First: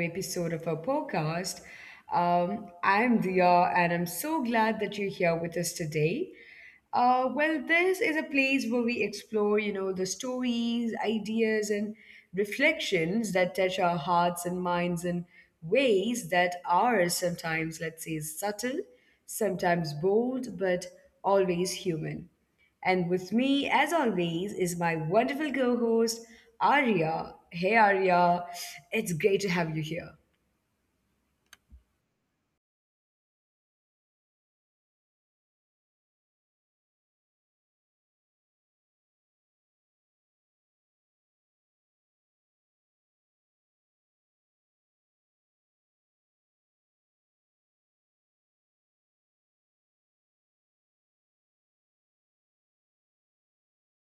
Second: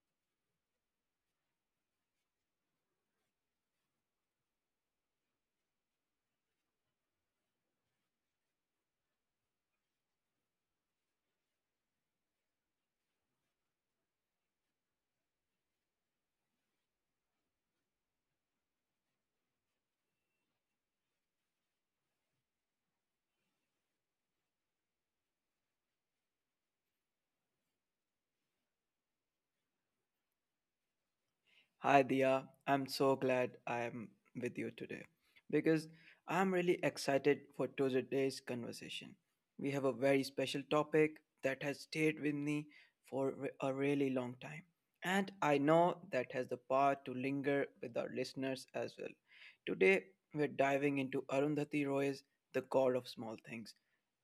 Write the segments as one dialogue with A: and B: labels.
A: episode of our podcast. I'm Dia and I'm so glad that you're here with us today. This is a place where we explore, the stories, ideas, and reflections that touch our hearts and minds in ways that are sometimes, let's say, subtle, sometimes bold, but always human. And with me, as always, is my wonderful co host, Arya. Hey, Arya, it's great to have you here.
B: Hi, Dia. I'm so glad I'm with you today because I'm really excited for today's conversation. We have a very special topic that has stayed with me for a really long time, and I know that has the power to linger with our listeners as well. Today, we're diving into Arundhati Roy's The God of Small Things.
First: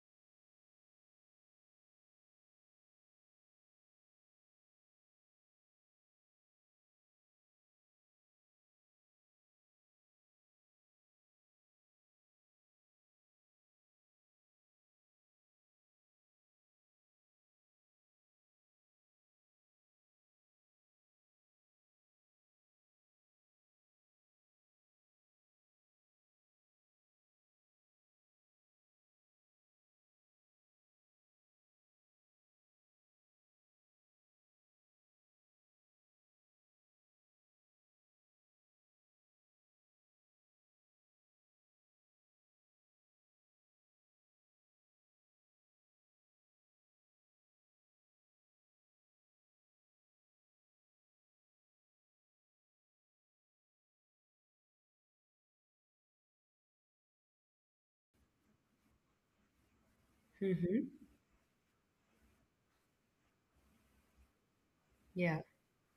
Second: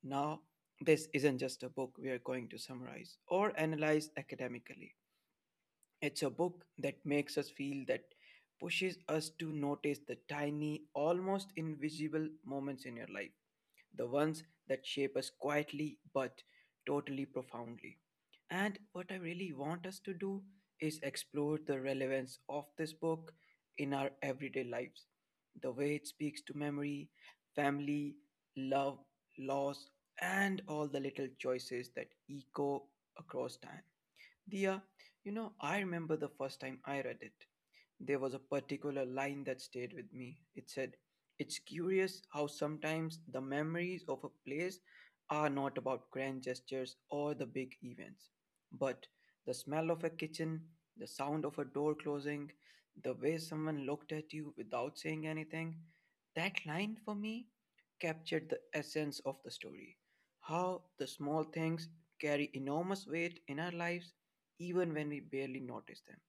B: Now, this isn't just a book we are going to summarize or analyze academically. It's a book that makes us feel that pushes us to notice the tiny, almost invisible moments in your life, the ones that shape us quietly but totally profoundly. And what I really want us to do is explore the relevance of this book in our everyday lives, the way it speaks to memory, family, love, loss, and all the little choices that echo across time. Dia, you know, I remember the first time I read it. There was a particular line that stayed with me. It said, it's curious how sometimes the memories of a place are not about grand gestures or the big events, but the smell of a kitchen, the sound of a door closing, the way someone looked at you without saying anything. That line for me captured the essence of the story. How the
A: hmm
B: small things carry enormous weight in our lives, even when we barely
A: Yeah.
B: notice them.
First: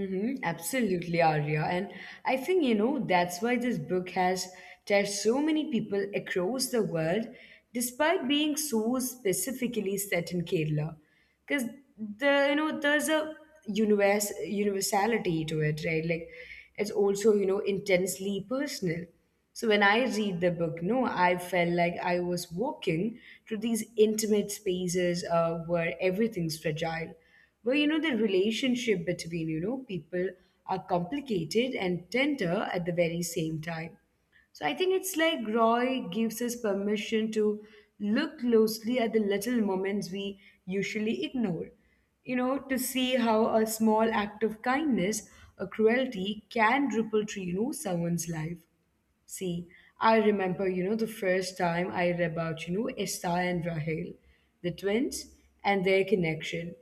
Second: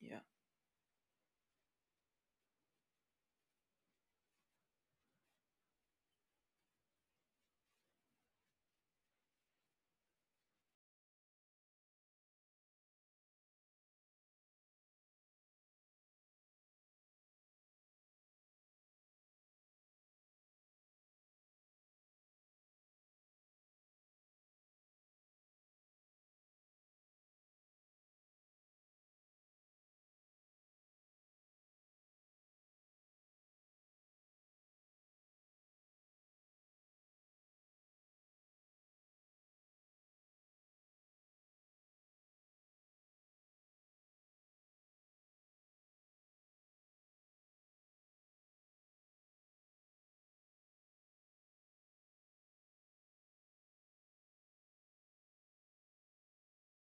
B: Yeah.
A: absolutely, Arya. And I think, that's why this book has touched so many people across the world, despite being so specifically set in Kerala. Because there's a universe universality to it, right? Like it's also, intensely personal. So when I read the book, no, I felt like I was walking through these intimate spaces where everything's fragile, where the relationship between people are complicated and tender at the very same time. So I think it's like Roy gives us permission to look closely at the little moments we usually ignore, to see how a small act of kindness or cruelty can ripple through someone's life. See, I remember, the first time I read about, Esta and Rahel, the twins, and their connection.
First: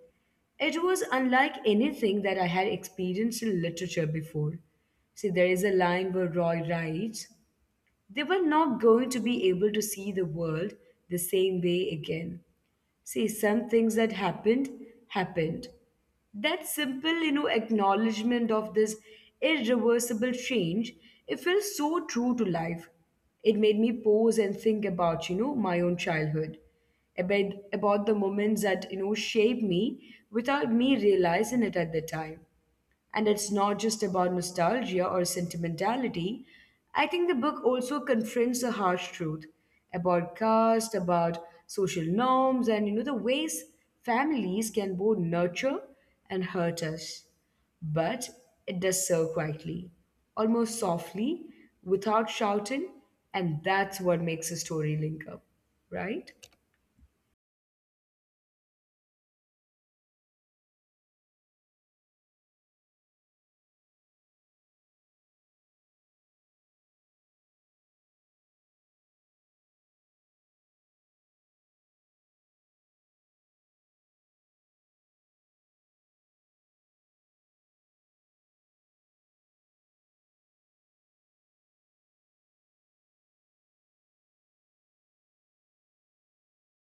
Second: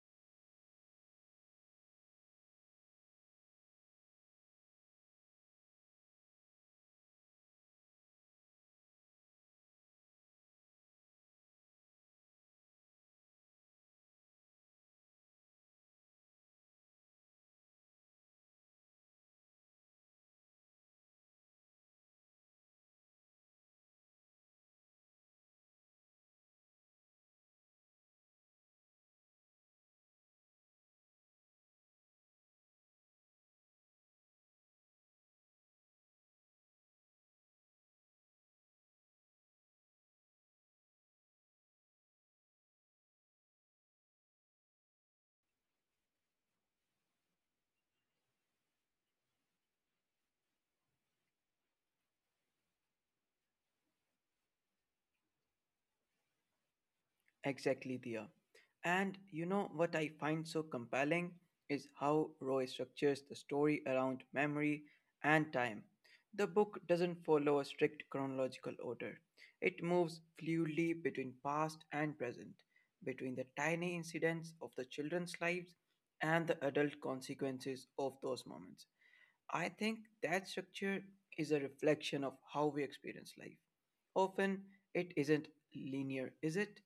A: It was unlike anything that I had experienced in literature before. See, there is a line where Roy writes, they were not going to be able to see the world the same way again. See, some things that happened that simple acknowledgement of this irreversible change. It feels so true to life. It made me pause and think about my own childhood, about the moments that shaped me without me realizing it at the time. And it's not just about nostalgia or sentimentality. I think the book also confronts a harsh truth about caste, about social norms, and the ways families can both nurture and hurt us. But it does so quietly, almost softly, without shouting, and that's what makes a story linger, right?
B: Exactly, Dia. And you know what I find so compelling is how Roy structures the story around memory and time. The book doesn't follow a strict chronological order, it moves fluidly between past and present, between the tiny incidents of the children's lives and the adult consequences of those moments. I think that structure is a reflection of how we experience life. Often it isn't linear, is it?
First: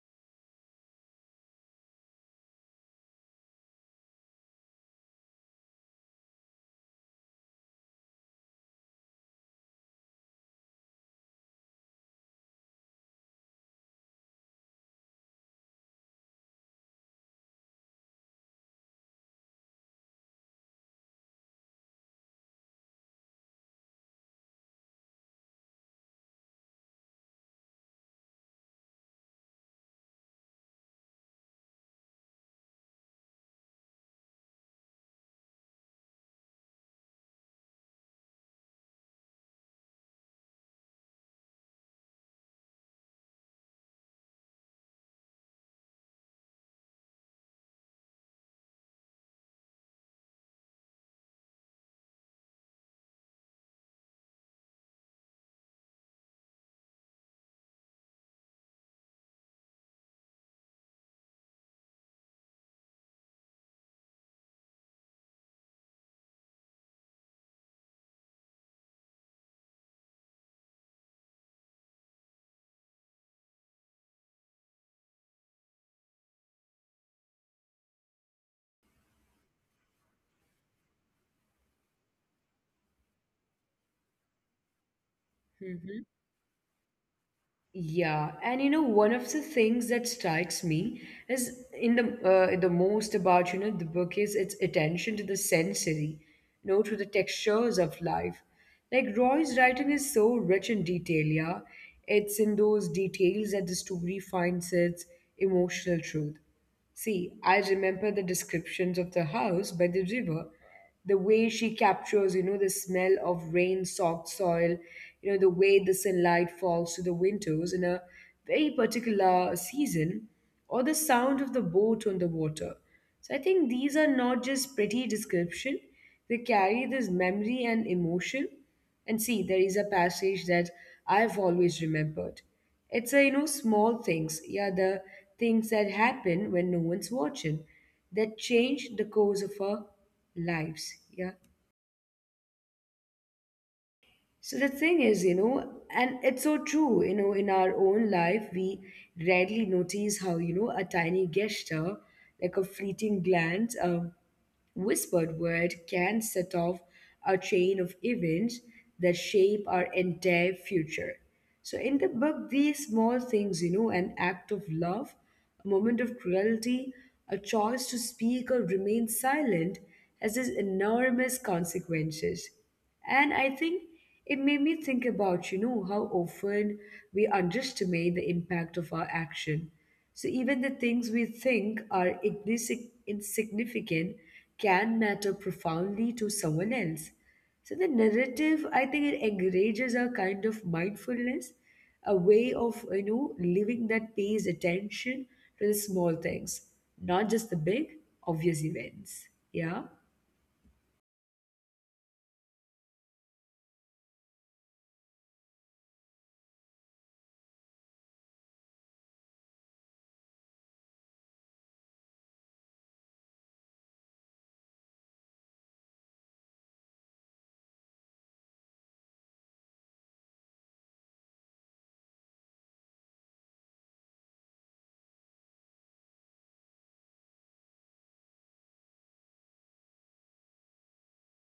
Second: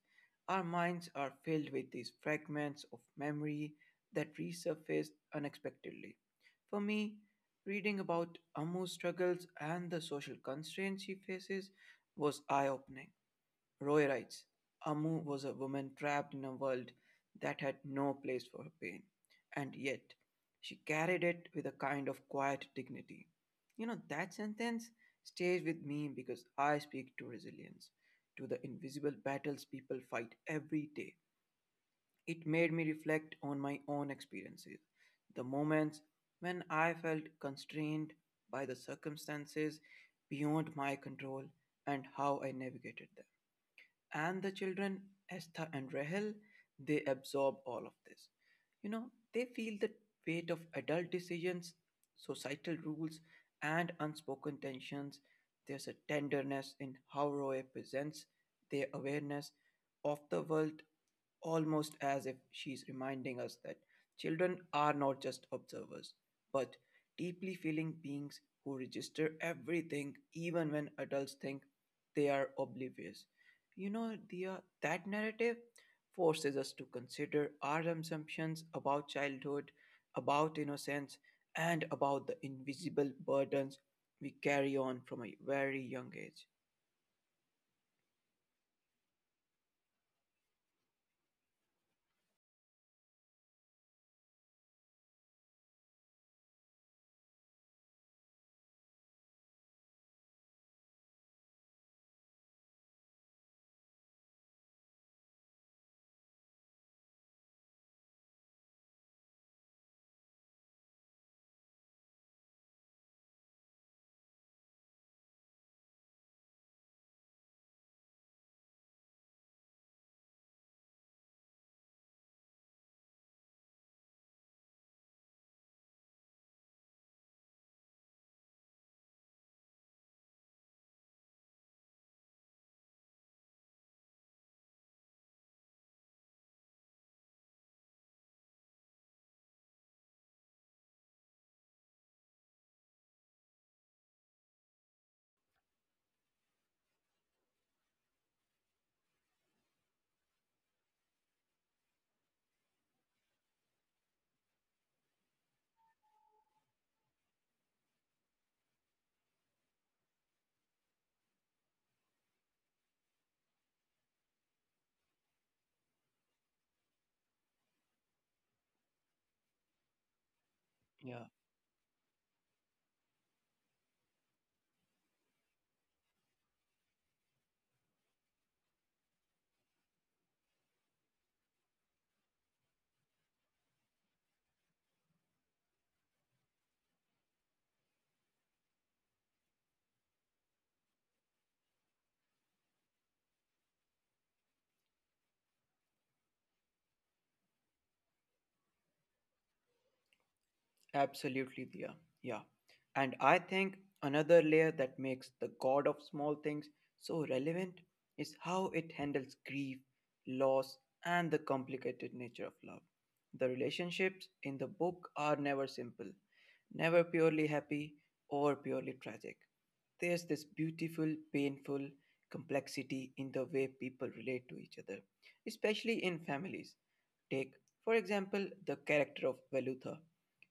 B: Our minds are filled with these fragments of memory that resurface unexpectedly. For me, reading about Ammu's struggles and the social constraints she faces was eye opening. Roy writes Amu was a woman trapped in a world that had no place for her pain, and yet she carried it with a kind of quiet dignity. You know, that sentence stays with me because I speak to resilience, to the invisible battles people fight every day. It made me reflect on my own experiences, the moments when I felt constrained by the circumstances beyond my control, and how I navigated them, and the children Esther and Rahel, they absorb all of this, you know, they feel the weight of adult decisions, societal rules, and unspoken tensions. There's a tenderness in how Roy presents their awareness of the world, almost as if she's reminding us that children are not just observers, but deeply feeling beings who register everything even when adults think they are oblivious. You know, Dia, that narrative forces us to consider our assumptions about childhood, about innocence, and about the invisible burdens we carry on from a very young age.
A: Yeah, and you know, one of the things that strikes me is in the most about the book is its attention to the sensory, to the textures of life. Like Roy's writing is so rich in detail. Yeah, it's in those details that the story finds its emotional truth. See, I remember the descriptions of the house by the river, the way she captures the smell of rain soaked soil, the way the sunlight falls through the windows in a very particular season, or the sound of the boat on the water. So I think these are not just pretty description, they carry this memory and emotion. And see, there is a passage that I've always remembered. It's a, small things, yeah, the things that happen when no one's watching that change the course of our lives, yeah. So the thing is, you know, and it's so true, in our own life, we rarely notice how, a tiny gesture, like a fleeting glance, whispered word can set off a chain of events that shape our entire future. So, in the book, these small things, an act of love, a moment of cruelty, a choice to speak or remain silent, has these enormous consequences. And I think it made me think about, how often we underestimate the impact of our action. So even the things we think are insignificant can matter profoundly to someone else. So the narrative, I think it encourages a kind of mindfulness, a way of living that pays attention to the small things, not just the big obvious events. Yeah.
B: Absolutely, Dia. Yeah. And I think another layer that makes the God of Small Things so relevant is how it handles grief, loss, and the complicated nature of love. The relationships in the book are never simple, never purely happy or purely tragic. There's this beautiful, painful complexity in the way people relate to each other, especially in families. Take, for example, the character of Velutha.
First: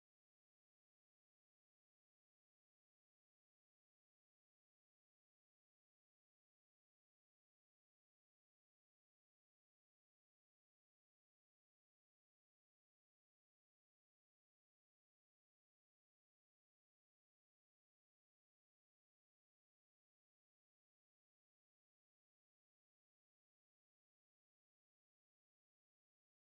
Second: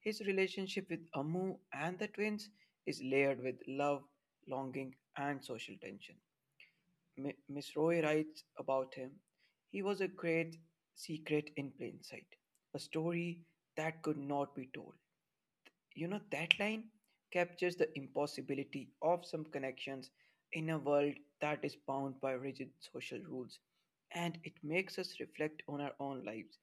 B: His relationship with Amu and the twins is layered with love, longing, and social tension. Miss Roy writes about him. He was a great secret in plain sight, a story that could not be told. You know, that line captures the impossibility of some connections in a world that is bound by rigid social rules, and it makes us reflect on our own lives,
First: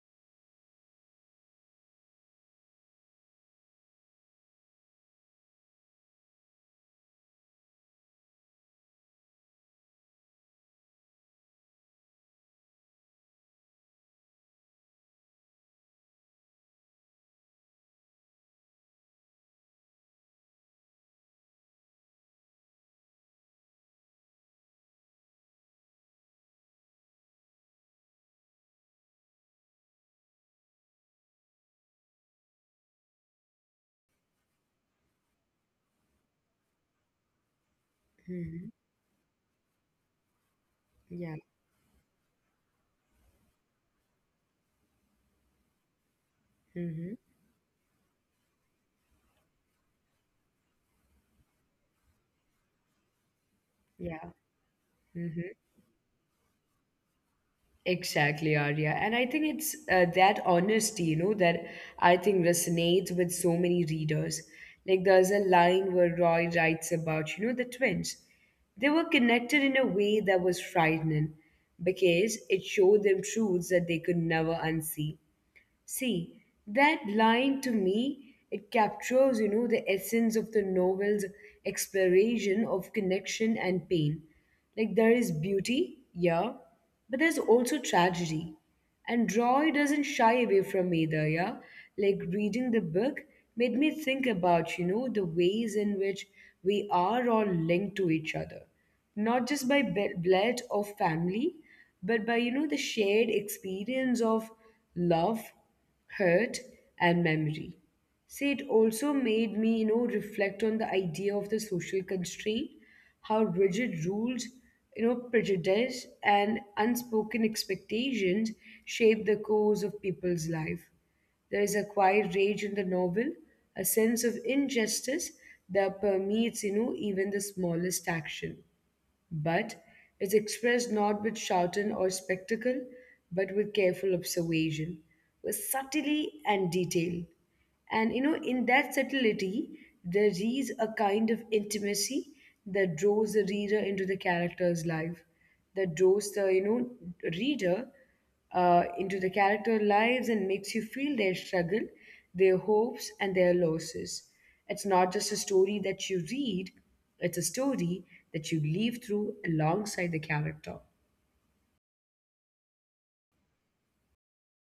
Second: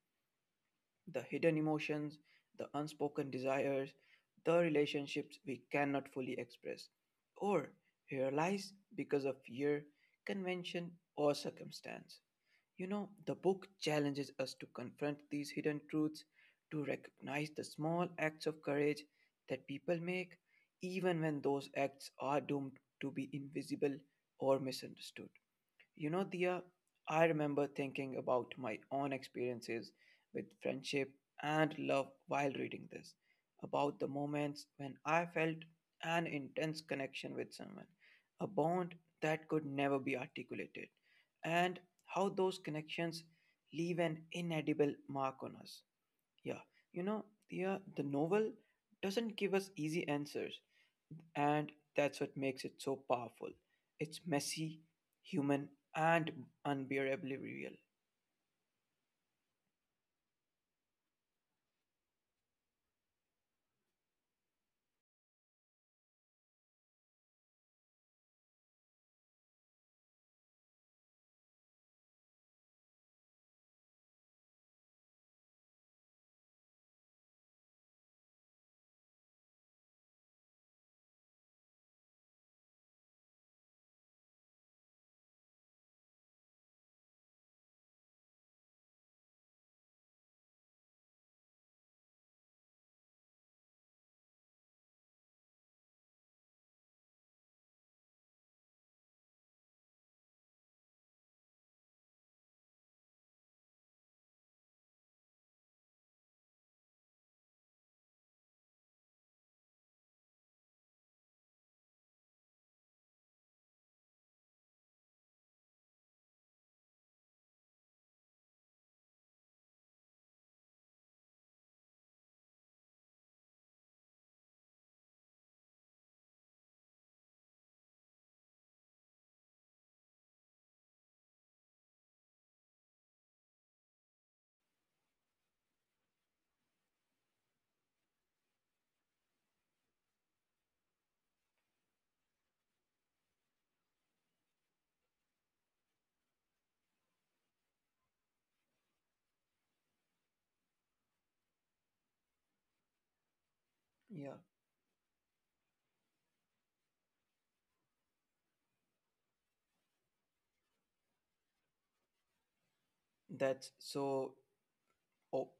B: the hidden emotions, the unspoken desires, the relationships we cannot fully express or realize because of fear, convention, or circumstance. You know, the book challenges us to confront these hidden truths, to recognize the small acts of courage that people make, even when those acts are doomed to be invisible or misunderstood. You know, Dia, I remember thinking about my own experiences with friendship and love while reading this, about the moments when I felt an intense connection with someone, a bond
A: Mhm.
B: that could never be articulated,
A: Yeah.
B: and how those connections leave an inedible mark on us. Yeah, you know,
A: Mhm.
B: yeah, the novel doesn't give us easy answers, and that's what makes it so powerful. It's
A: Yeah.
B: messy, human, and unbearably real.
A: Exactly, Arya. And I think it's that honesty, you know, that I think resonates with so many readers. Like there's a line where Roy writes about, the twins. They were connected in a way that was frightening because it showed them truths that they could never unsee. See, that line to me, it captures, the essence of the novel's exploration of connection and pain. Like there is beauty, yeah, but there's also tragedy. And Roy doesn't shy away from either, yeah. Like reading the book made me think about, the ways in which we are all linked to each other, not just by blood or family, but by the shared experience of love, hurt, and memory. See, it also made me, reflect on the idea of the social constraint, how rigid rules, prejudice and unspoken expectations shape the course of people's life. There is a quiet rage in the novel, a sense of injustice that permeates, even the smallest action. But it's expressed not with shouting or spectacle, but with careful observation, with subtlety and detail. And you know, in that subtlety, there is a kind of intimacy that draws the reader into the character's life, that draws the you know reader into the character lives and makes you feel their struggle, their hopes, and their
B: Yeah,
A: losses. It's not just a story that you read, it's a story that you live through alongside the character.
B: that's so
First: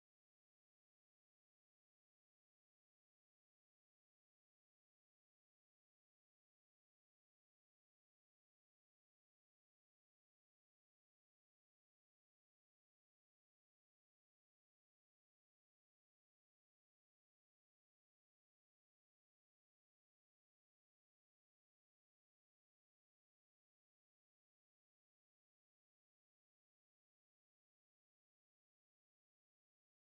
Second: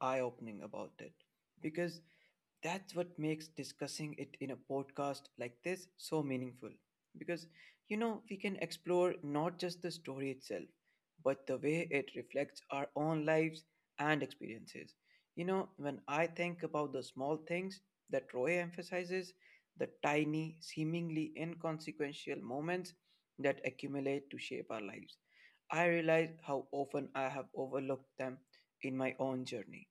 B: eye opening about it because that's what makes discussing it in a podcast like this so meaningful, because you know we can explore not just the story itself but the way it reflects our own lives and experiences. You know, when I think about the small things that Roy emphasizes, the tiny seemingly inconsequential moments that accumulate to shape our lives, I realize how often I have overlooked them in my own journey.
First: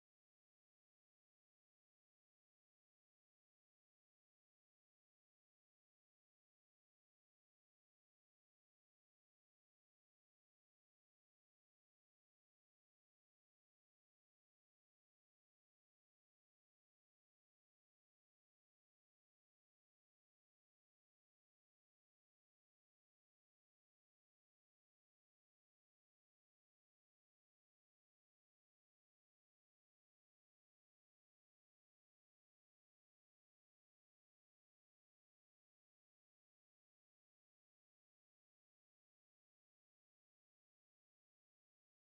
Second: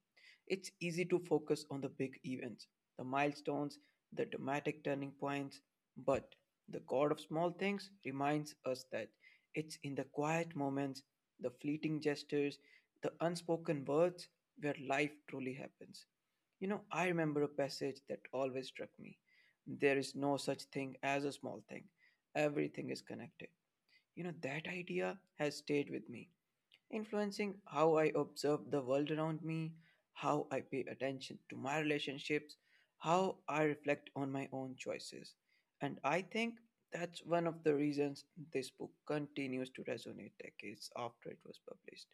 B: It's easy to focus on the big events, the milestones, the dramatic turning points, but the God of small things reminds us that it's in the quiet moments, the fleeting gestures, the unspoken words where life truly happens. You know, I remember a passage that always struck me. There is no such thing as a small thing. Everything is connected. You know, that idea has stayed with me, influencing how I observe the world around me, how I pay attention to my relationships, how I reflect on my own choices. And I think that's one of the reasons this book continues to resonate decades after it was published.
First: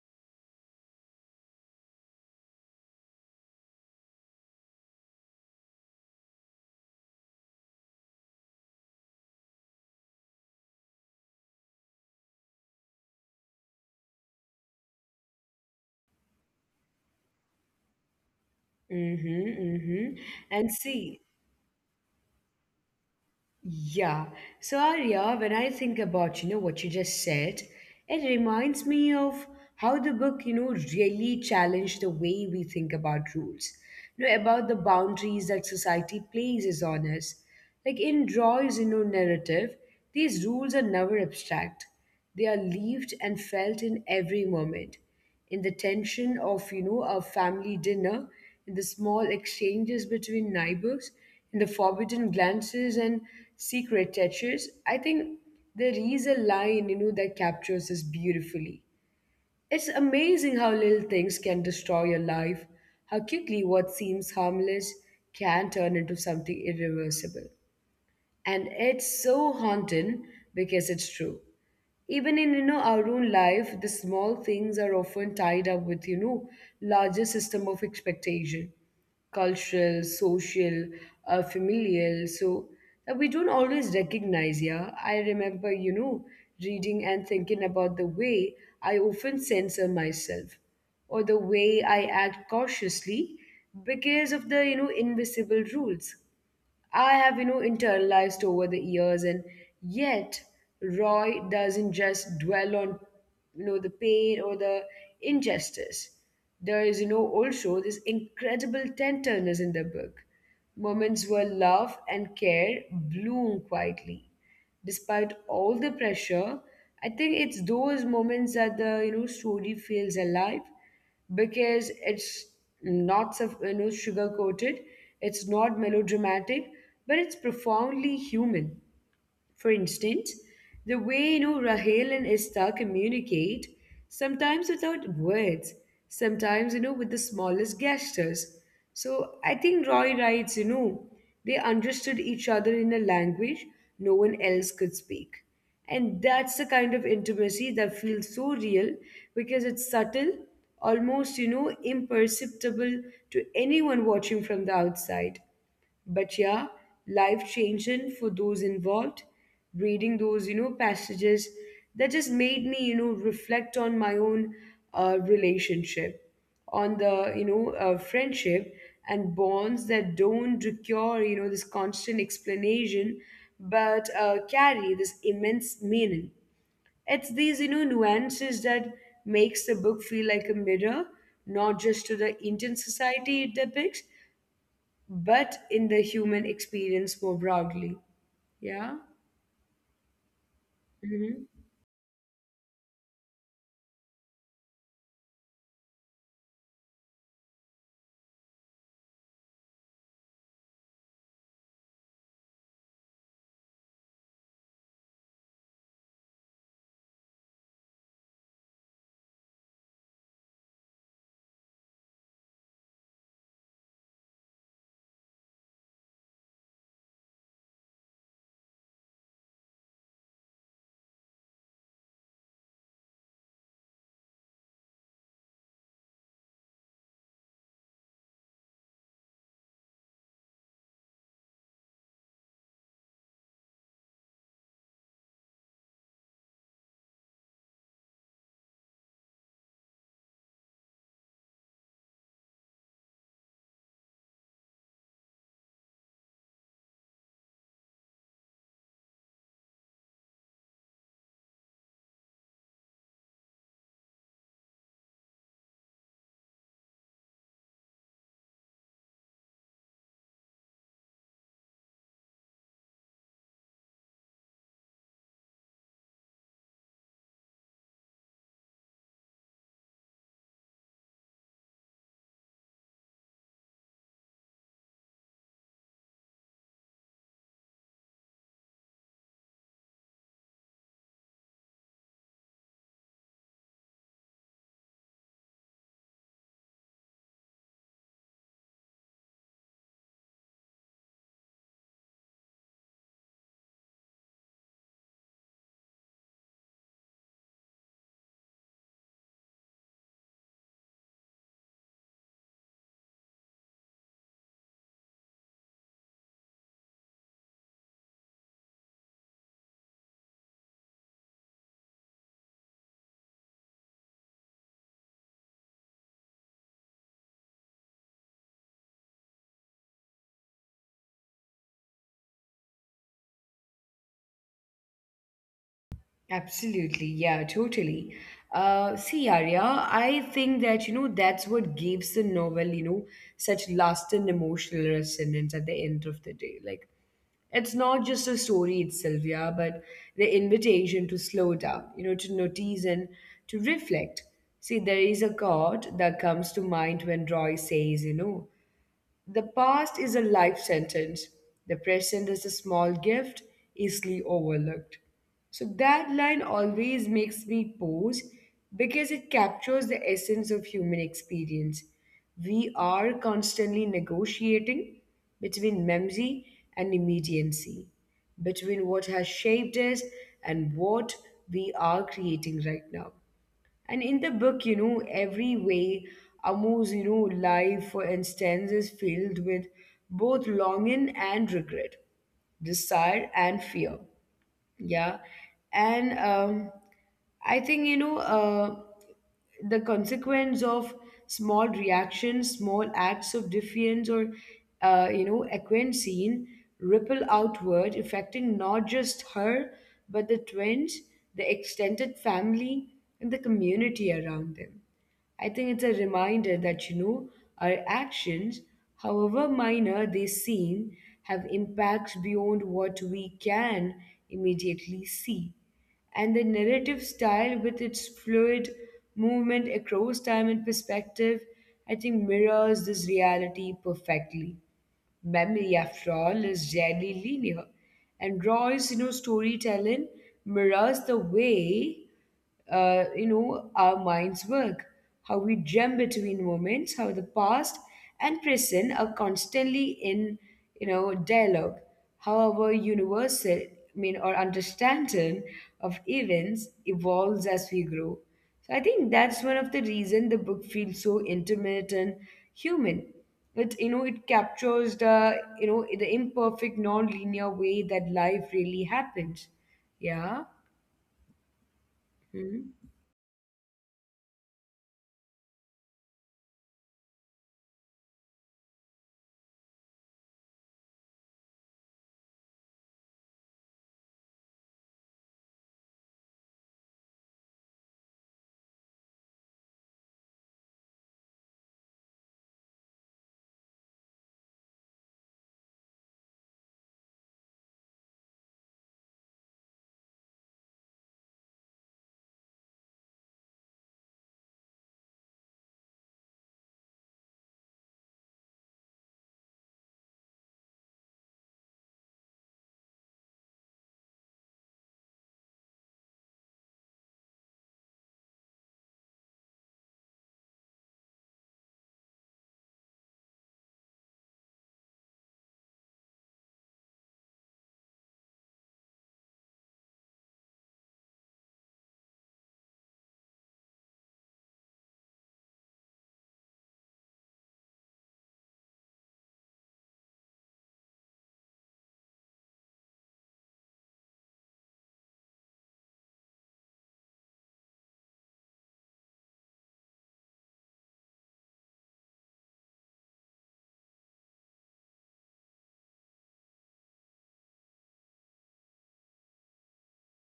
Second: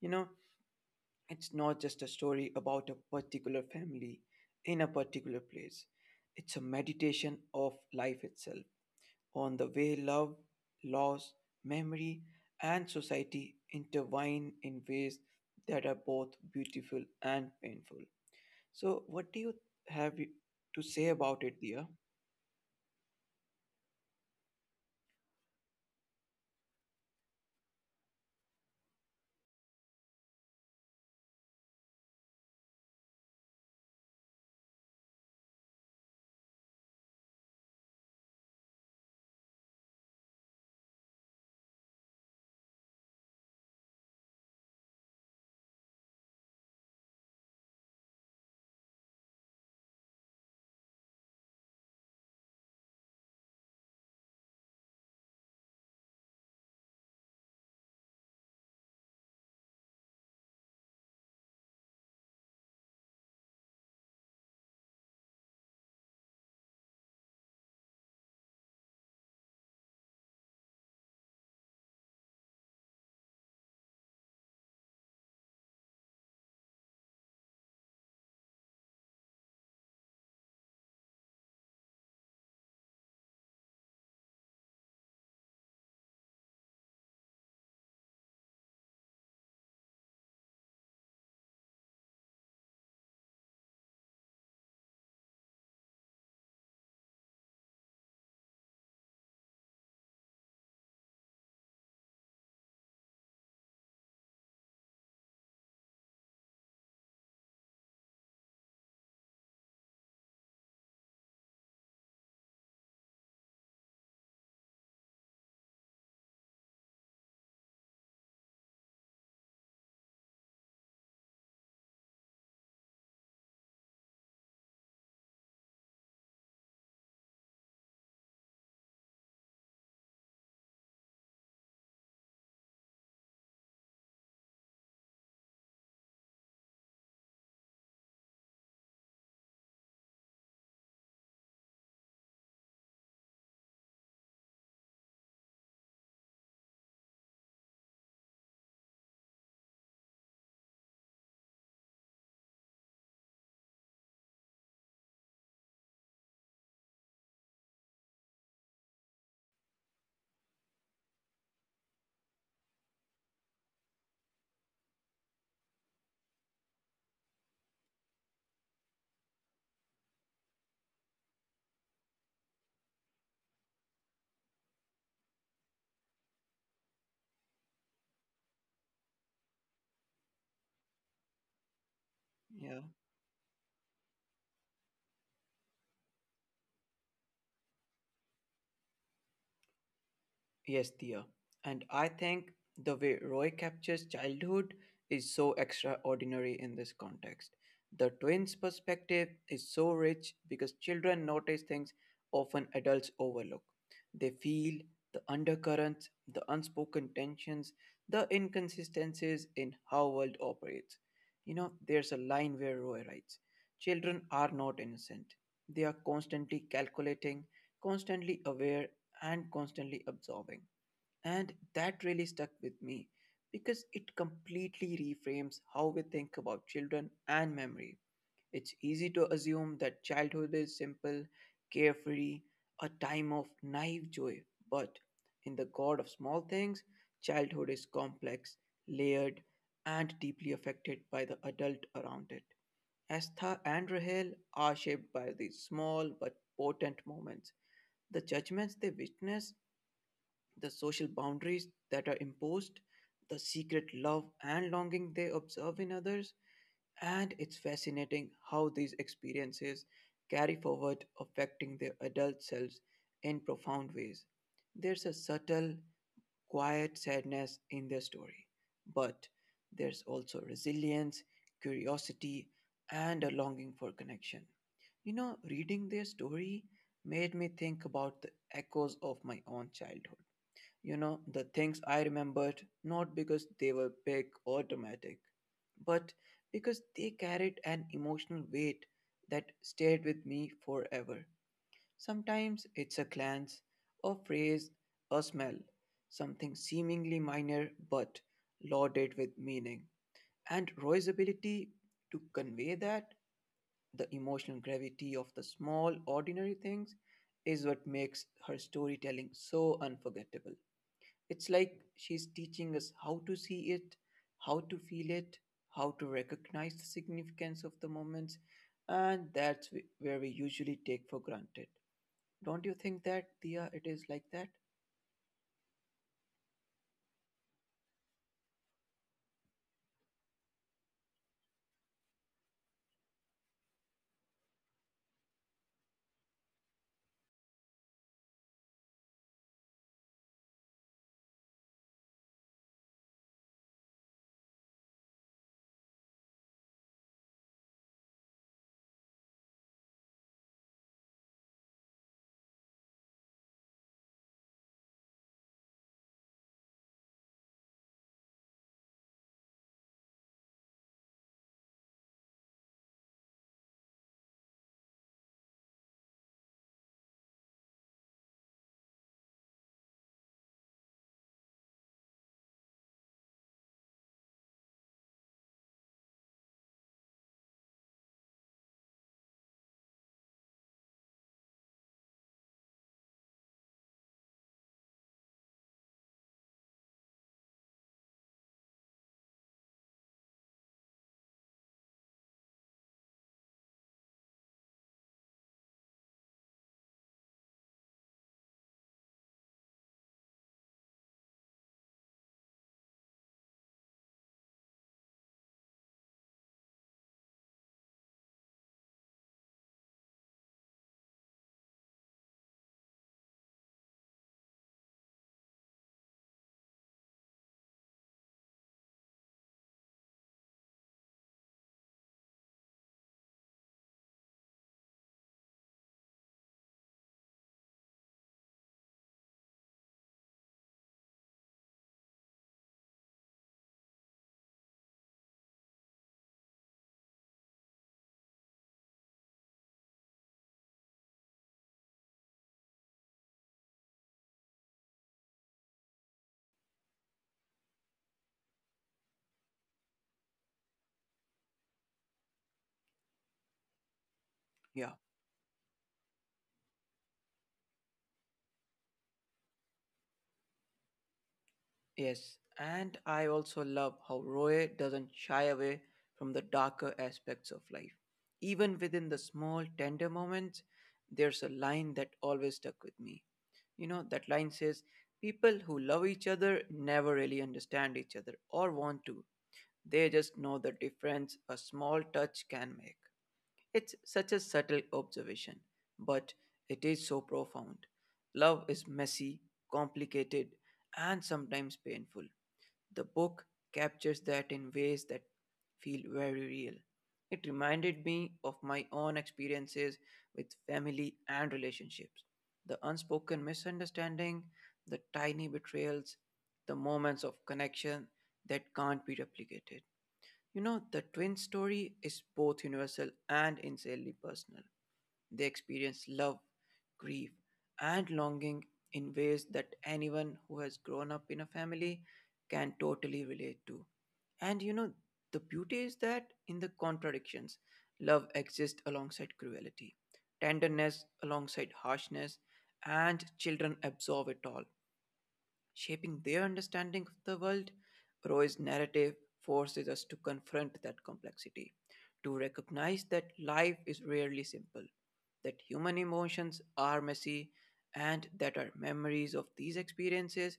B: You know, it's not just a story about a particular family in a particular place, it's a meditation of life itself on the way love, loss, memory, and society intertwine in ways that are both beautiful and painful. So, what do you
A: Mm-hmm,
B: have
A: mm-hmm. And
B: to say
A: see,
B: about it, dear?
A: yeah. So Arya, when I think about, what you just said, it reminds me of how the book, really challenged the way we think about rules, about the boundaries that society places on us. Like in Roy's, narrative, these rules are never abstract. They are lived and felt in every moment, in the tension of a family dinner, in the small exchanges between neighbors, in the forbidden glances and secret touches. I think there is a line, that captures this beautifully. It's amazing how little things can destroy your life, how quickly what seems harmless can turn into something irreversible. And it's so haunting because it's true. Even in our own life, the small things are often tied up with larger system of expectation, cultural, social, familial, so that we don't always recognize. Yeah, I remember, reading and thinking about the way I often censor myself, or the way I act cautiously because of the invisible rules I have, internalized over the years, and yet Roy doesn't just dwell on, the pain or the injustice. There is, also this incredible tenderness in the book, moments where love and care bloom quietly despite all the pressure. I think it's those moments that the story feels alive because it's not sugar coated, it's not melodramatic, but it's profoundly human. For instance, the way Rahel and Esther communicate, sometimes without words, sometimes with the smallest gestures. So I think Roy writes, you know, they understood each other in a language no one else could speak. And that's the kind of intimacy that feels so real because it's subtle, almost, imperceptible to anyone watching from the outside. But yeah, life changing for those involved. Reading those, passages that just made me, reflect on my own relationship, on the, friendship and bonds that don't require, this constant explanation, but carry this immense meaning. It's these, nuances that makes the book feel like a mirror, not just to the
B: Yeah.
A: Indian society it depicts, but in the human experience more broadly. Yeah.
B: Yes, Dia.
A: hmm
B: And I think the way Roy captures childhood is so extraordinary in this context. The twins' perspective is so rich because children notice things often adults overlook. They feel the undercurrents, the unspoken tensions, the inconsistencies in how world operates. You know, there's a line where Roy writes, children are not innocent. They are constantly calculating, constantly aware and constantly absorbing. And that really stuck with me because it completely reframes how we think about children and memory. It's easy to assume that childhood is simple, carefree, a time of naive joy, but in the god of small things, childhood is complex, layered, and deeply affected by the adult around it. Astha and Rahel are shaped by these small but potent moments, the judgments they witness, the social boundaries that are imposed, the secret love and longing they observe in others, and it's fascinating how these experiences carry forward, affecting their adult selves in profound ways. There's a subtle, quiet sadness in their story, but there's also resilience, curiosity, and a longing for connection. You know, reading their story made me think about the echoes of my own childhood, you know, the things I remembered not because they were big or dramatic, but because they carried an emotional weight that stayed with me forever. Sometimes it's a glance, a phrase, a smell, something seemingly minor but loaded with meaning. And Roy's ability to convey that, the emotional gravity of the small, ordinary things, is what makes her storytelling so unforgettable. It's like she's teaching us how to see it, how to feel it, how to recognize the significance of the moments, and where we usually take for granted. Don't you think that, Dia, it is like that?
A: Absolutely. Yeah, totally. See, Arya, I think that, that's what gives the novel, such lasting emotional resonance at the end of the day. Like, it's not just the story itself, yeah, but the invitation to slow down, to notice and to reflect. See, there is a quote that comes to mind when Roy says, you know, the past is a life sentence. The present is a small gift, easily overlooked. So that line always makes me pause because it captures the essence of human experience. We are constantly negotiating between memory and immediacy, between what has shaped us and what we are creating right now. And in the book, you know, every way Amu's, life, for instance, is filled with both longing and regret, desire and fear. Yeah. And I think, the consequence of small reactions, small acts of defiance or acquiescence ripple outward, affecting not just her but the twins, the extended family, and the community around them. I think it's a reminder that, our actions, however minor they seem, have impacts beyond what we can immediately see. And the narrative style, with its fluid movement across time and perspective, I think mirrors this reality perfectly. Memory, after all, is rarely linear. And Roy's, storytelling mirrors the way, our minds work, how we jump between moments, how the past and present are constantly in, dialogue. However, universal, or understanding of events evolves as we grow. So I think that's one of the reasons the book feels so intimate and human. It captures
B: Yeah.
A: the the imperfect non-linear way that life really happens. Yeah.
B: Yes, and I also love how Roy doesn't shy away from the darker aspects of life. Even within the small, tender moments, there's a line that always stuck with me. You know, that line says people who love each other never really understand each other or want to. They just know the difference a small touch can make. It's such a subtle observation, but it is so profound. Love is messy, complicated, and sometimes painful. The book captures that in ways that feel very real. It reminded me of my own experiences with family and relationships, the unspoken misunderstanding, the tiny betrayals, the moments of connection that can't be replicated. You know, the twin story is both universal and insanely personal. They experience love, grief, and longing in ways that anyone who has grown up in a family can totally relate to. And you know, the beauty is that in the contradictions, love exists alongside cruelty, tenderness alongside harshness, and children absorb it all shaping their understanding of the world. Roy's narrative forces us to confront that complexity, to recognize that life is rarely simple, that human emotions are messy, and that our memories of these experiences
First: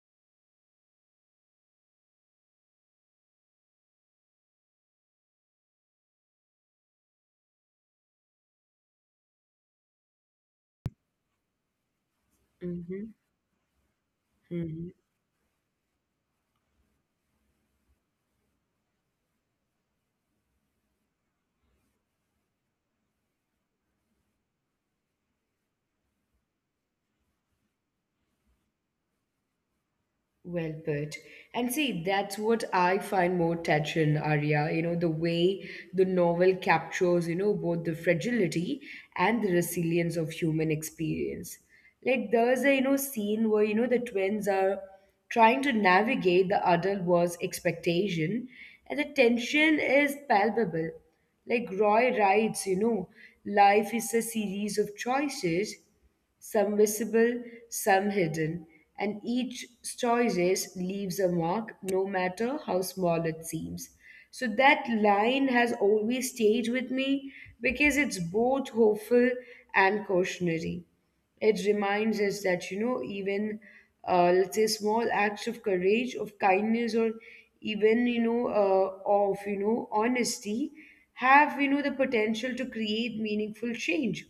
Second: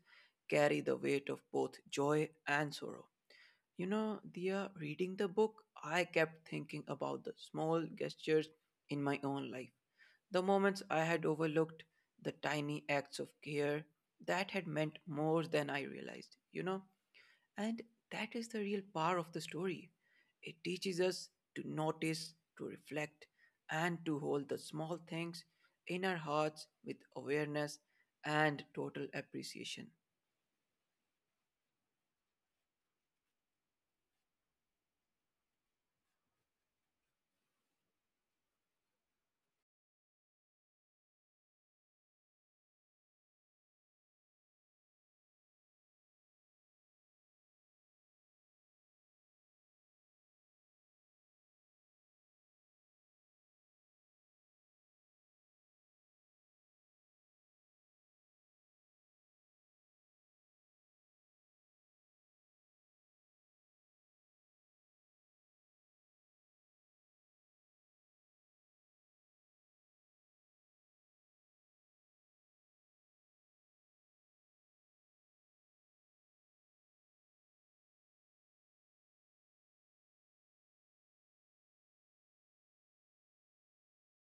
B: carry the weight of both joy and sorrow. You know, Dia, reading the book, I kept thinking about the small gestures in my own life, the moments I had overlooked, the tiny
A: Mm-hmm.
B: acts of care that had
A: Mm-hmm.
B: meant more than I realized, you know? And that is the real power of the story. It teaches us to notice, to reflect, and to hold the small things in our hearts with awareness and total appreciation.
A: Well put. And see, that's what I find more touching, Arya. The way the novel captures, both the fragility and the resilience of human experience. Like, there's a, scene where, the twins are trying to navigate the adult world's expectation, and the tension is palpable. Like, Roy writes, life is a series of choices some visible, some hidden, and each choice leaves a mark, no matter how small it seems. So that line has always stayed with me because it's both hopeful and cautionary. It reminds us that, even let's say small acts of courage, of kindness, or even, of, honesty have, the potential to create meaningful change,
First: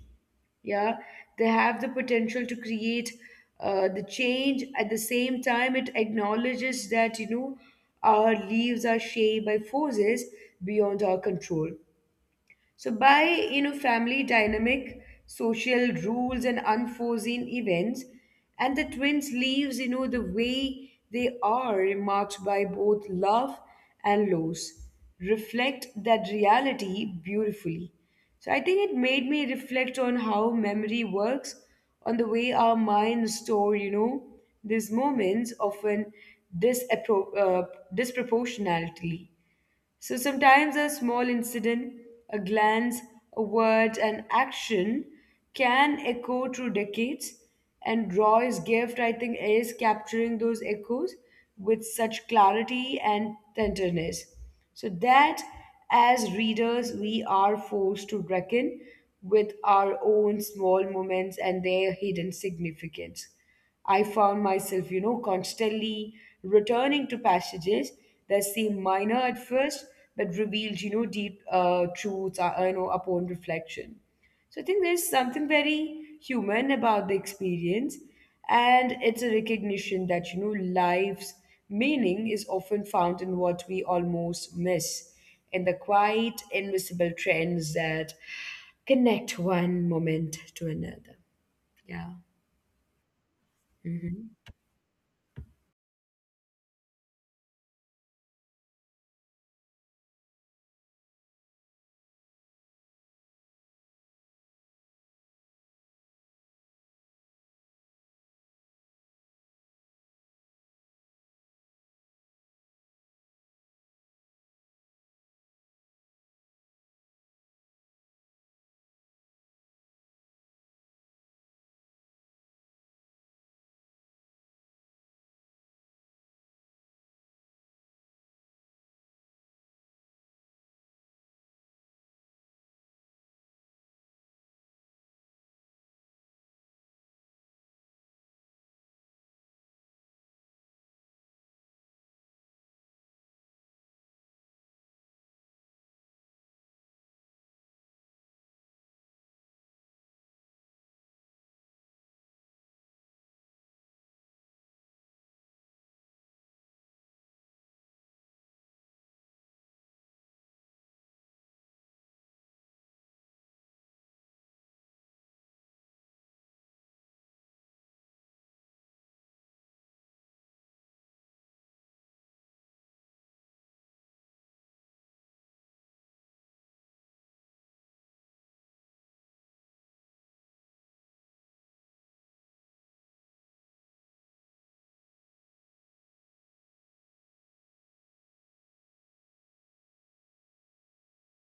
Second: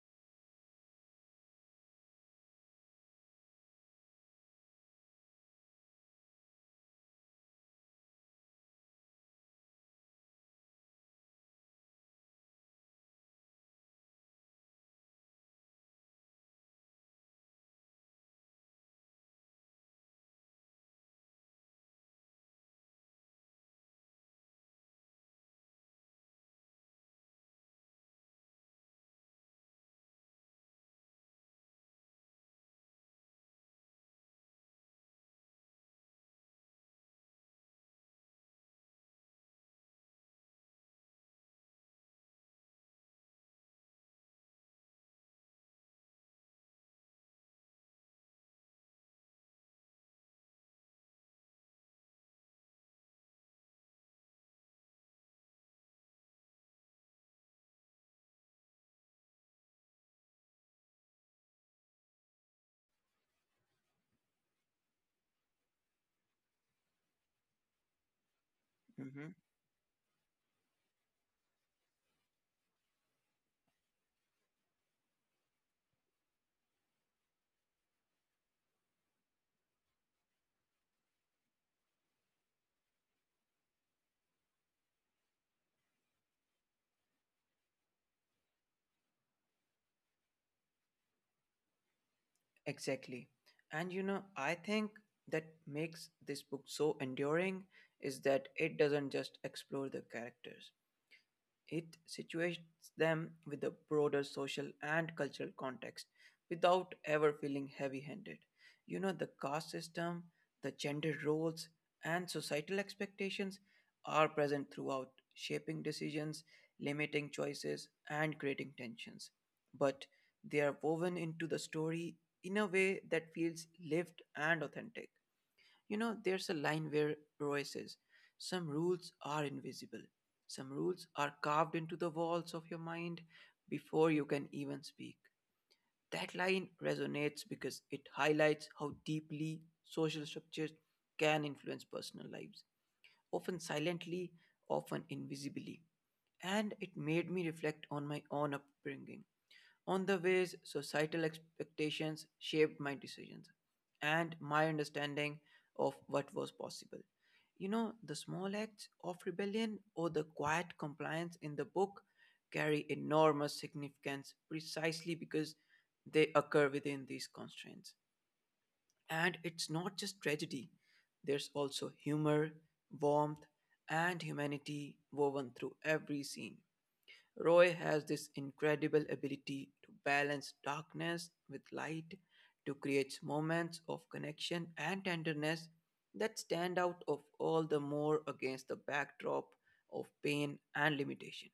A: yeah, they have the potential to create the change. At the same time, it acknowledges that, our lives are shaped by forces beyond our control, so by, family dynamic, social rules and unforeseen events, and the twins lives, the way they are marked by both love and loss, reflect that reality beautifully. So I think it made me reflect on how memory works, on the way our minds store, these moments often disappro- uh, disproportionately. So sometimes a small incident, a glance, a word, an action can echo through decades. And Roy's gift, I think, is capturing those echoes with such clarity and tenderness. So that as readers, we are forced to reckon with our own small moments and their hidden significance. I found myself, constantly returning to passages that seemed minor at
B: Mhm.
A: first, but revealed, deep truths, upon reflection. So I think there's something very human about the experience, and it's a recognition that, life's meaning is often found in what we almost miss, in the quiet, invisible trends that connect one moment to another. Yeah.
B: Exactly. And you know,
A: Mm-hmm.
B: I think that makes this book so enduring is that it doesn't just explore the characters, it situates them with the broader social and cultural context without ever feeling heavy handed. You know, the caste system, the gender roles, and societal expectations are present throughout, shaping decisions, limiting choices, and creating tensions. But they are woven into the story in a way that feels lived and authentic. You know, there's a line where Roy says, some rules are invisible. Some rules are carved into the walls of your mind before you can even speak. That line resonates because it highlights how deeply social structures can influence personal lives, often silently, often invisibly. And it made me reflect on my own upbringing, on the ways societal expectations shaped my decisions and my understanding of what was possible. You know, the small acts of rebellion or the quiet compliance in the book carry enormous significance precisely because they occur within these constraints. And it's not just tragedy, there's also humor, warmth, and humanity woven through every scene. Roy has this incredible ability to balance darkness with light, to create moments of connection and tenderness that stand out of all the more against the backdrop of pain and limitation.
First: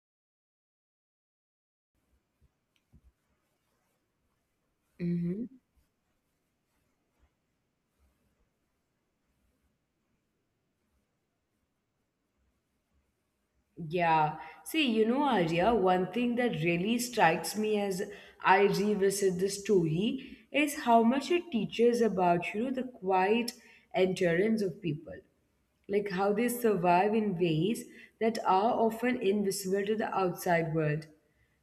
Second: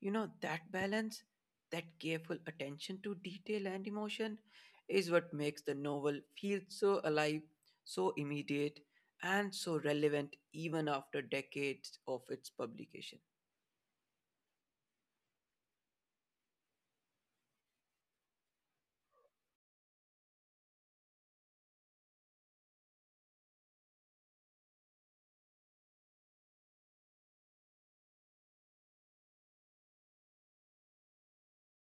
B: You know, that balance, that careful attention to detail and emotion is what
A: Mm-hmm.
B: makes the novel feel so alive, so immediate, and so relevant even after decades of its publication.
A: Yeah. See, Arya, one thing that really strikes me as I revisit the story is how much it teaches about, the quiet endurance of people, like how they survive in ways that are often invisible to the outside world.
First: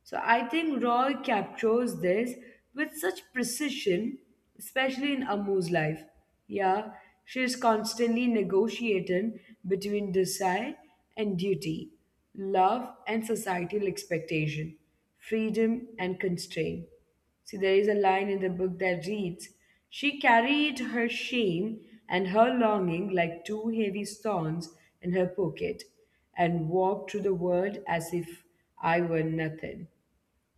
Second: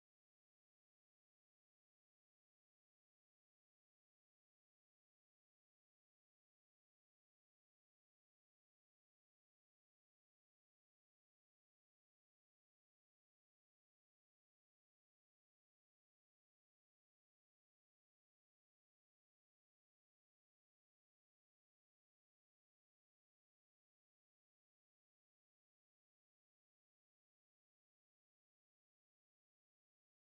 A: So I think Roy captures this with such precision, especially in Amu's life. Yeah, she is constantly negotiating between desire and duty, love and societal expectation, freedom and constraint. See, there is a line in the book that reads, she carried her shame and her longing like two heavy stones in her pocket and walked through the world as if I were nothing.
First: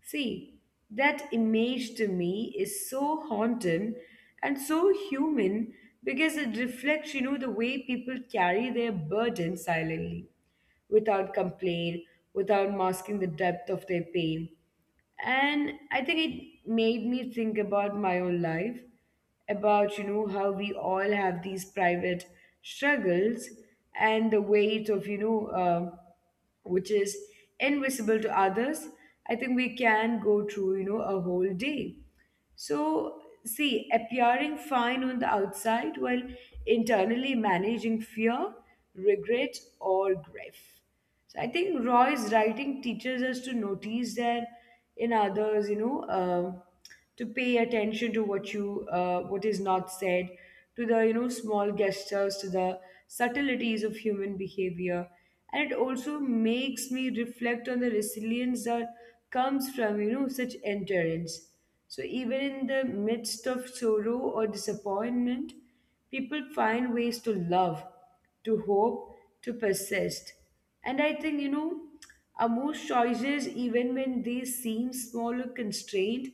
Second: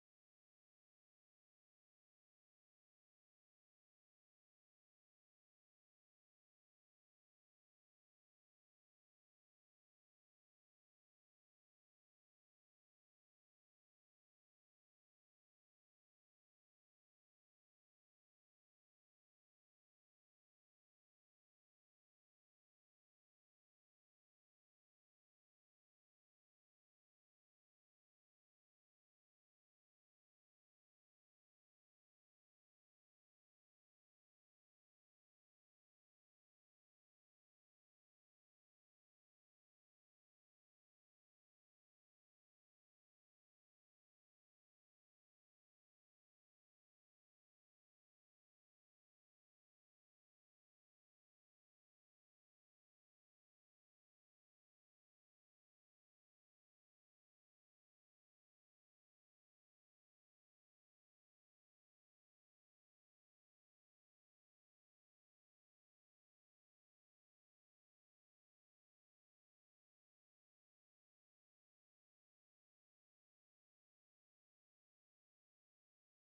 A: See, that image to me is so haunting and so human because it reflects, the way people carry their burden silently, without complaint, without masking the depth of their pain. And I think it made me think about my own life, about how we all have these private struggles and the weight of, which is invisible to others. I think we can go through, a whole day, so, see, appearing fine on the outside while internally managing fear, regret or grief. So I think Roy's writing teaches us to notice that in others, to pay attention to what is not said, to the, small gestures, to the subtleties of human behavior, and it also makes me reflect on the resilience that comes from, such endurance. So even in the midst of sorrow or disappointment, people find ways to love, to hope, to persist. And I think, our most choices, even when they seem small or constrained,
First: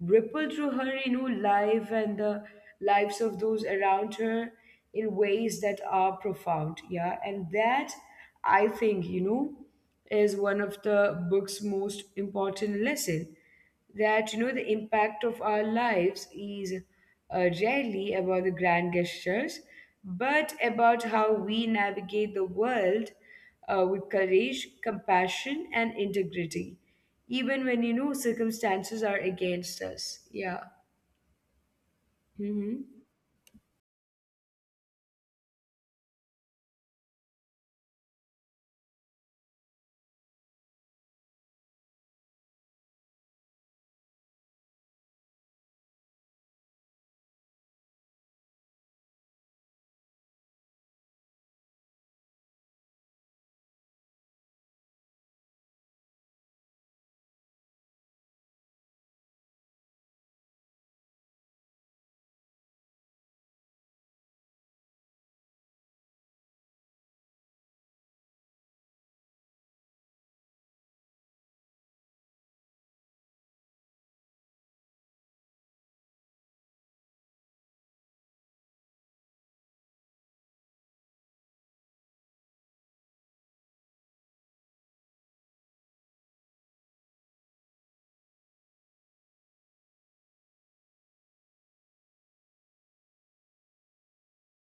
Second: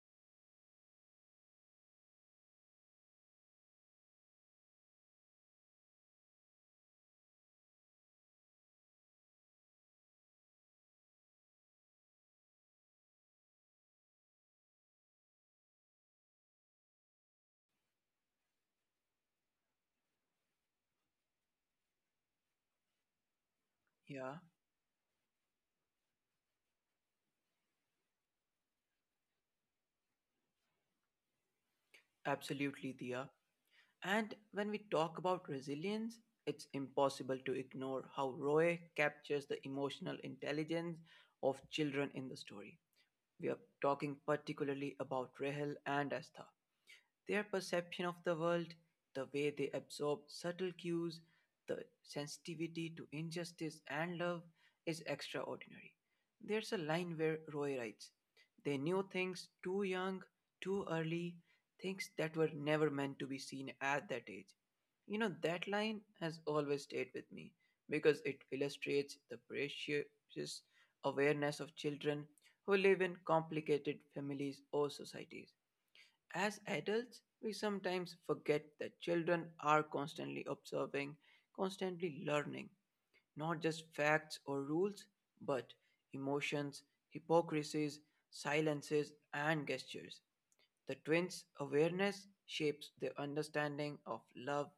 A: ripple through her, life and the lives of those around her in ways that are profound. Yeah. And that, I think, is one of the book's most important lesson, that the impact of our lives is rarely about the grand gestures but about how we navigate the world with
B: Yeah,
A: courage, compassion and integrity, even when, circumstances are against us. Yeah.
B: absolutely,
A: Hmm.
B: Dia. And when we talk about resilience, it's impossible to ignore how Roy captures the emotional intelligence of children in the story. We are talking particularly about Rahel and Astha, their perception of the world, the way they absorb subtle cues, the sensitivity to injustice and love is extraordinary. There's a line where Roy writes, they knew things too young, too early, things that were never meant to be seen at that age. You know, that line has always stayed with me because it illustrates the precious awareness of children who live in complicated families or societies. As adults, we sometimes forget that children are constantly observing, constantly learning, not just facts or rules, but emotions, hypocrisies, silences, and gestures. The twins' awareness shapes their understanding of love,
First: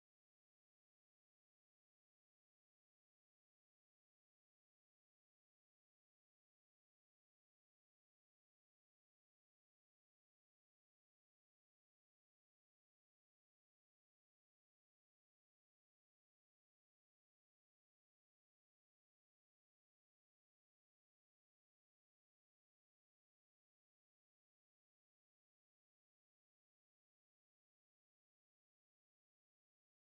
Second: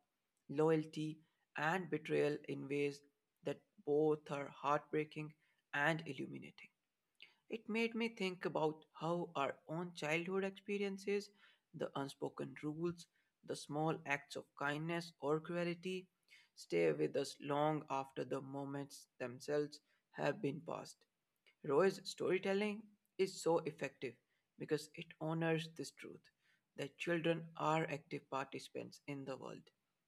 B: loyalty, and betrayal in ways that both are heartbreaking and illuminating. It made me think about how our own childhood experiences, the unspoken rules, the small acts of kindness or cruelty, stay with us long after the moments themselves have been passed. Roy's storytelling is so effective because it honors this truth that children are active participants in the world,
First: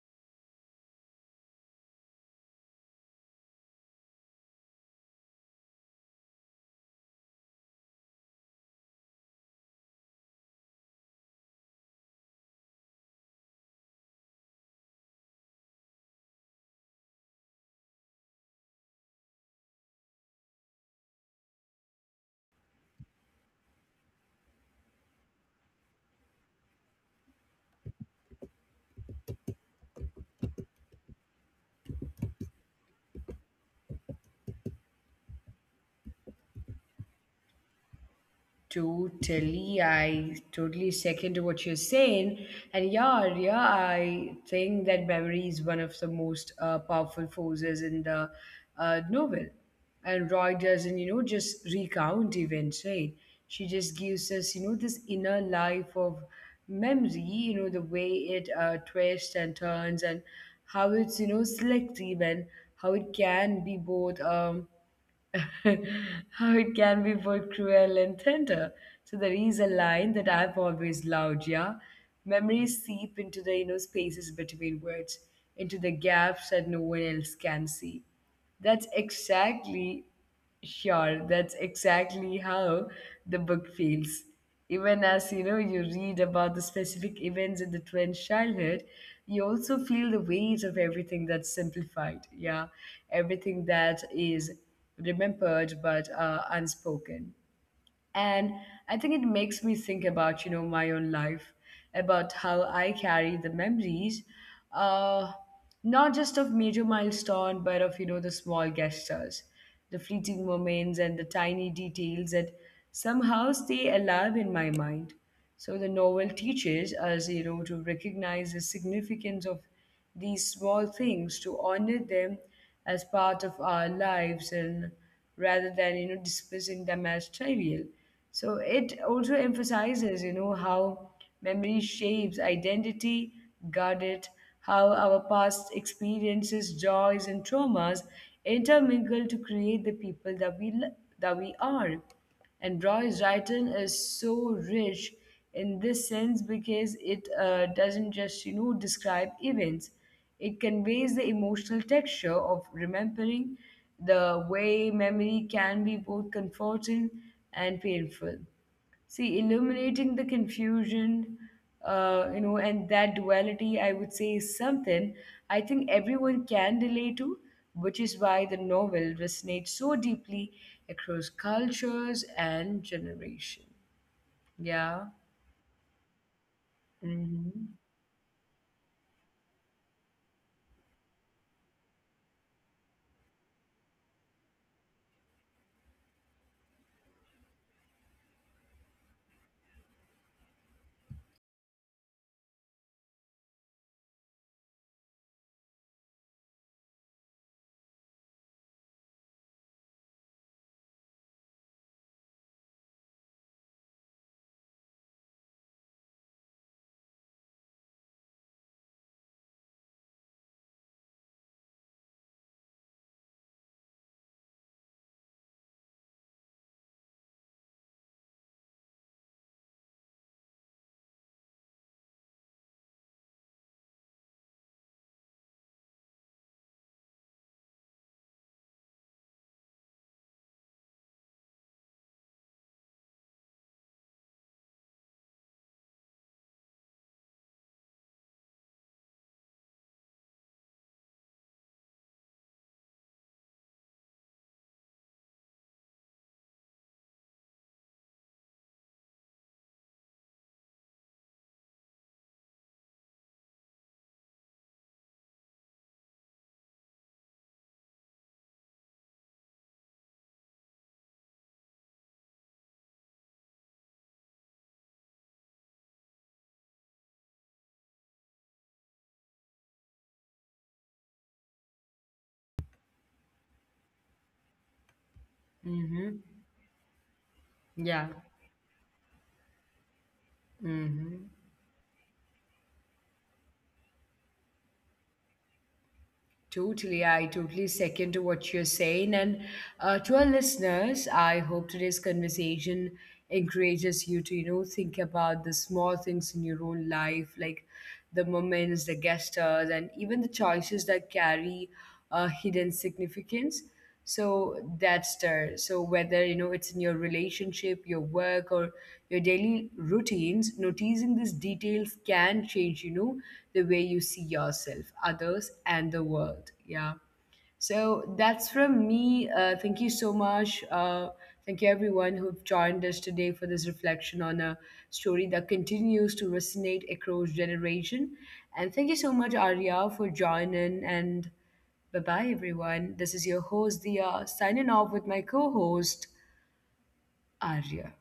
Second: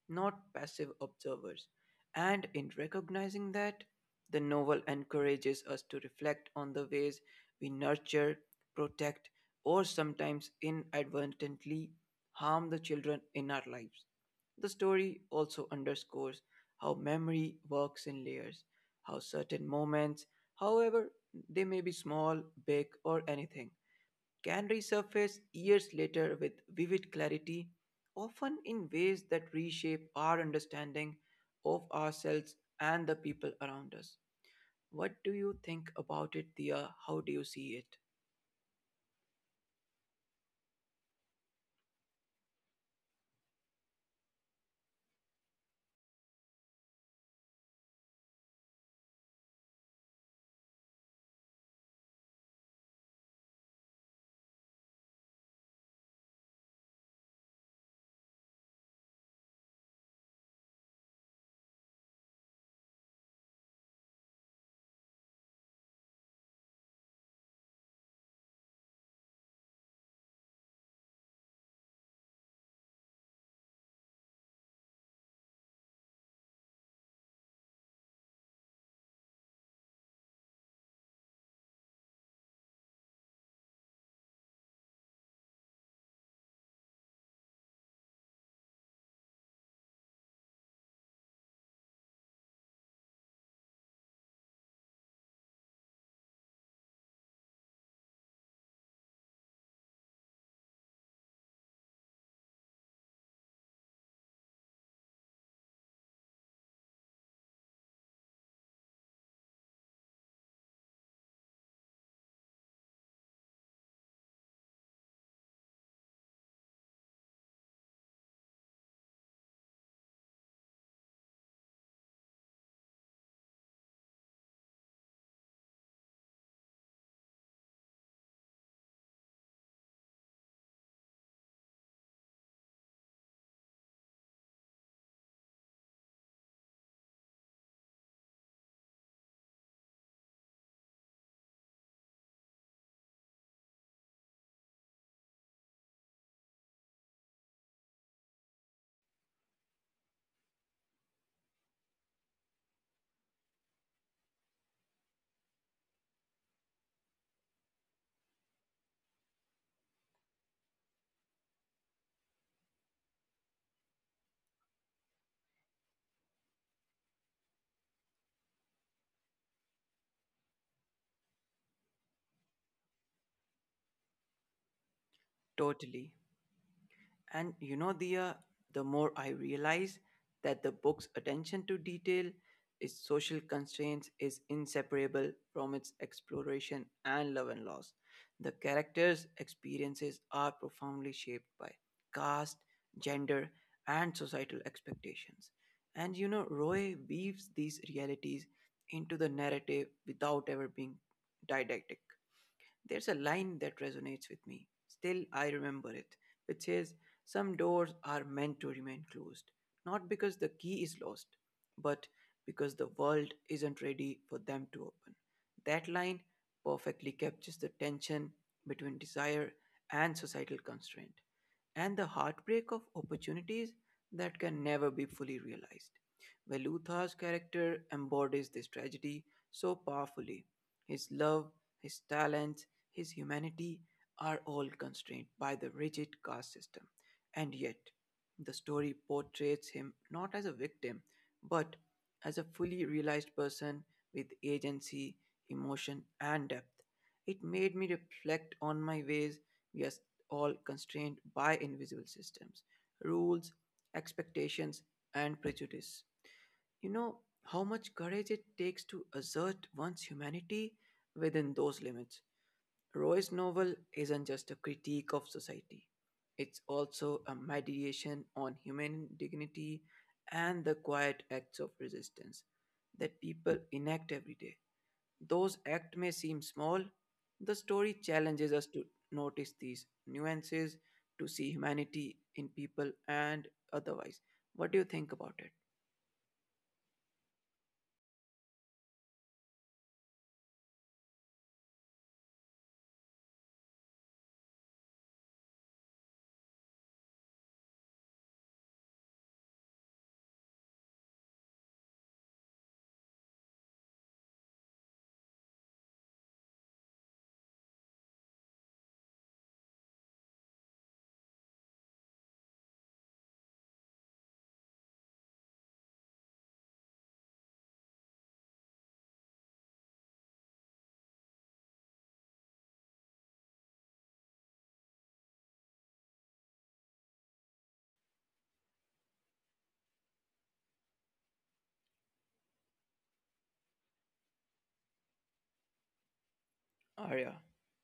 B: not passive observers. And in recognizing that, the novel encourages us to reflect on the ways we nurture, protect, or sometimes inadvertently harm the children in our lives. The story also underscores how memory works in layers, how certain moments, however they may be small, big, or anything, can resurface years later with vivid clarity, often in ways that reshape our understanding of ourselves and the people around us. What do you think about it, Dia? How do you see it?
A: Totally, I totally second to what you're saying. And I think that memory is one of the most powerful forces in the novel. And Roy doesn't, just recount events, right? She just gives us, this inner life of memory, the way it twists and turns, and how it's, selective, and how it can be both. How it can be both cruel and tender. So there is a line that I've always loved, yeah. Memories seep into the, spaces between words, into the gaps that no one else can see. That's exactly Sure, that's exactly how the book feels. Even as, you read about the specific events in the twins' childhood, you also feel the weight of everything that's simplified. Yeah, everything that is remembered but unspoken. And I think it makes me think about, my own life, about how I carry the memories, uh not just of major milestone but of, the small gestures, the fleeting moments and the tiny details that somehow stay alive in my mind. So the novel teaches us, to recognize the significance of these small things, to honor them as part of our lives, and rather than, dismissing them as trivial. So it also emphasizes, how memory shapes identity, guard it, how our past experiences, joys and traumas intermingle to create the people that that we are. And Roy's writing is so rich in this sense because it doesn't just, describe events. It conveys the emotional texture of remembering, the way memory can be both comforting and painful. See, illuminating the confusion, and that duality, I would say, is something I think everyone can relate to, which is why the novel resonates so deeply across cultures and generation. Yeah.
B: Totally. And
A: Mm-hmm.
B: you know, Dia, the more I realize that the book's attention to detail, its social constraints, is inseparable from its exploration and love and loss. The characters' experiences are profoundly shaped by caste, gender, and societal expectations. And you know, Roy weaves these realities into the narrative without ever being didactic. There's a line that resonates with me. Still, I remember it, which says, some doors are meant to remain closed, not because the key is lost, but because the world isn't ready for them to open. That line perfectly captures the tension between desire and societal constraint, and the heartbreak of opportunities that can never be fully realized. Velutha's character embodies this tragedy so powerfully. His love, his talents, his humanity are all constrained by the rigid caste system. And yet, the story portrays him not as a victim, but as a fully realized person with agency, emotion, and depth. It made me reflect on my ways we are all constrained by invisible systems, rules, expectations, and prejudice. You know how much courage it takes to assert one's humanity within those limits. Roy's novel isn't just a critique of society, it's also a meditation on human dignity and the quiet acts of resistance that people enact every day. Those acts may
A: Mm-hmm.
B: seem small, the story
A: Yeah.
B: challenges us to notice these nuances,
A: Mm-hmm.
B: to see humanity in people and otherwise. What do you think about it,
A: Totally. I totally second to what you're saying. And to our listeners, I hope today's conversation encourages you to, think about the small things in your own life, like the moments, the gestures, and even the choices that carry hidden significance. So that's there. So whether, it's in your relationship, your work or your daily routines, noticing these details can change, the way you see yourself, others and the world. Yeah. So that's from me. Thank you so much. Thank you, everyone who've joined us today for this reflection on a story that continues to resonate across generation. And thank you so much, Arya, for joining. And bye bye, everyone. This is your host, Dia, signing off with my co host,
B: Arya?
A: Arya.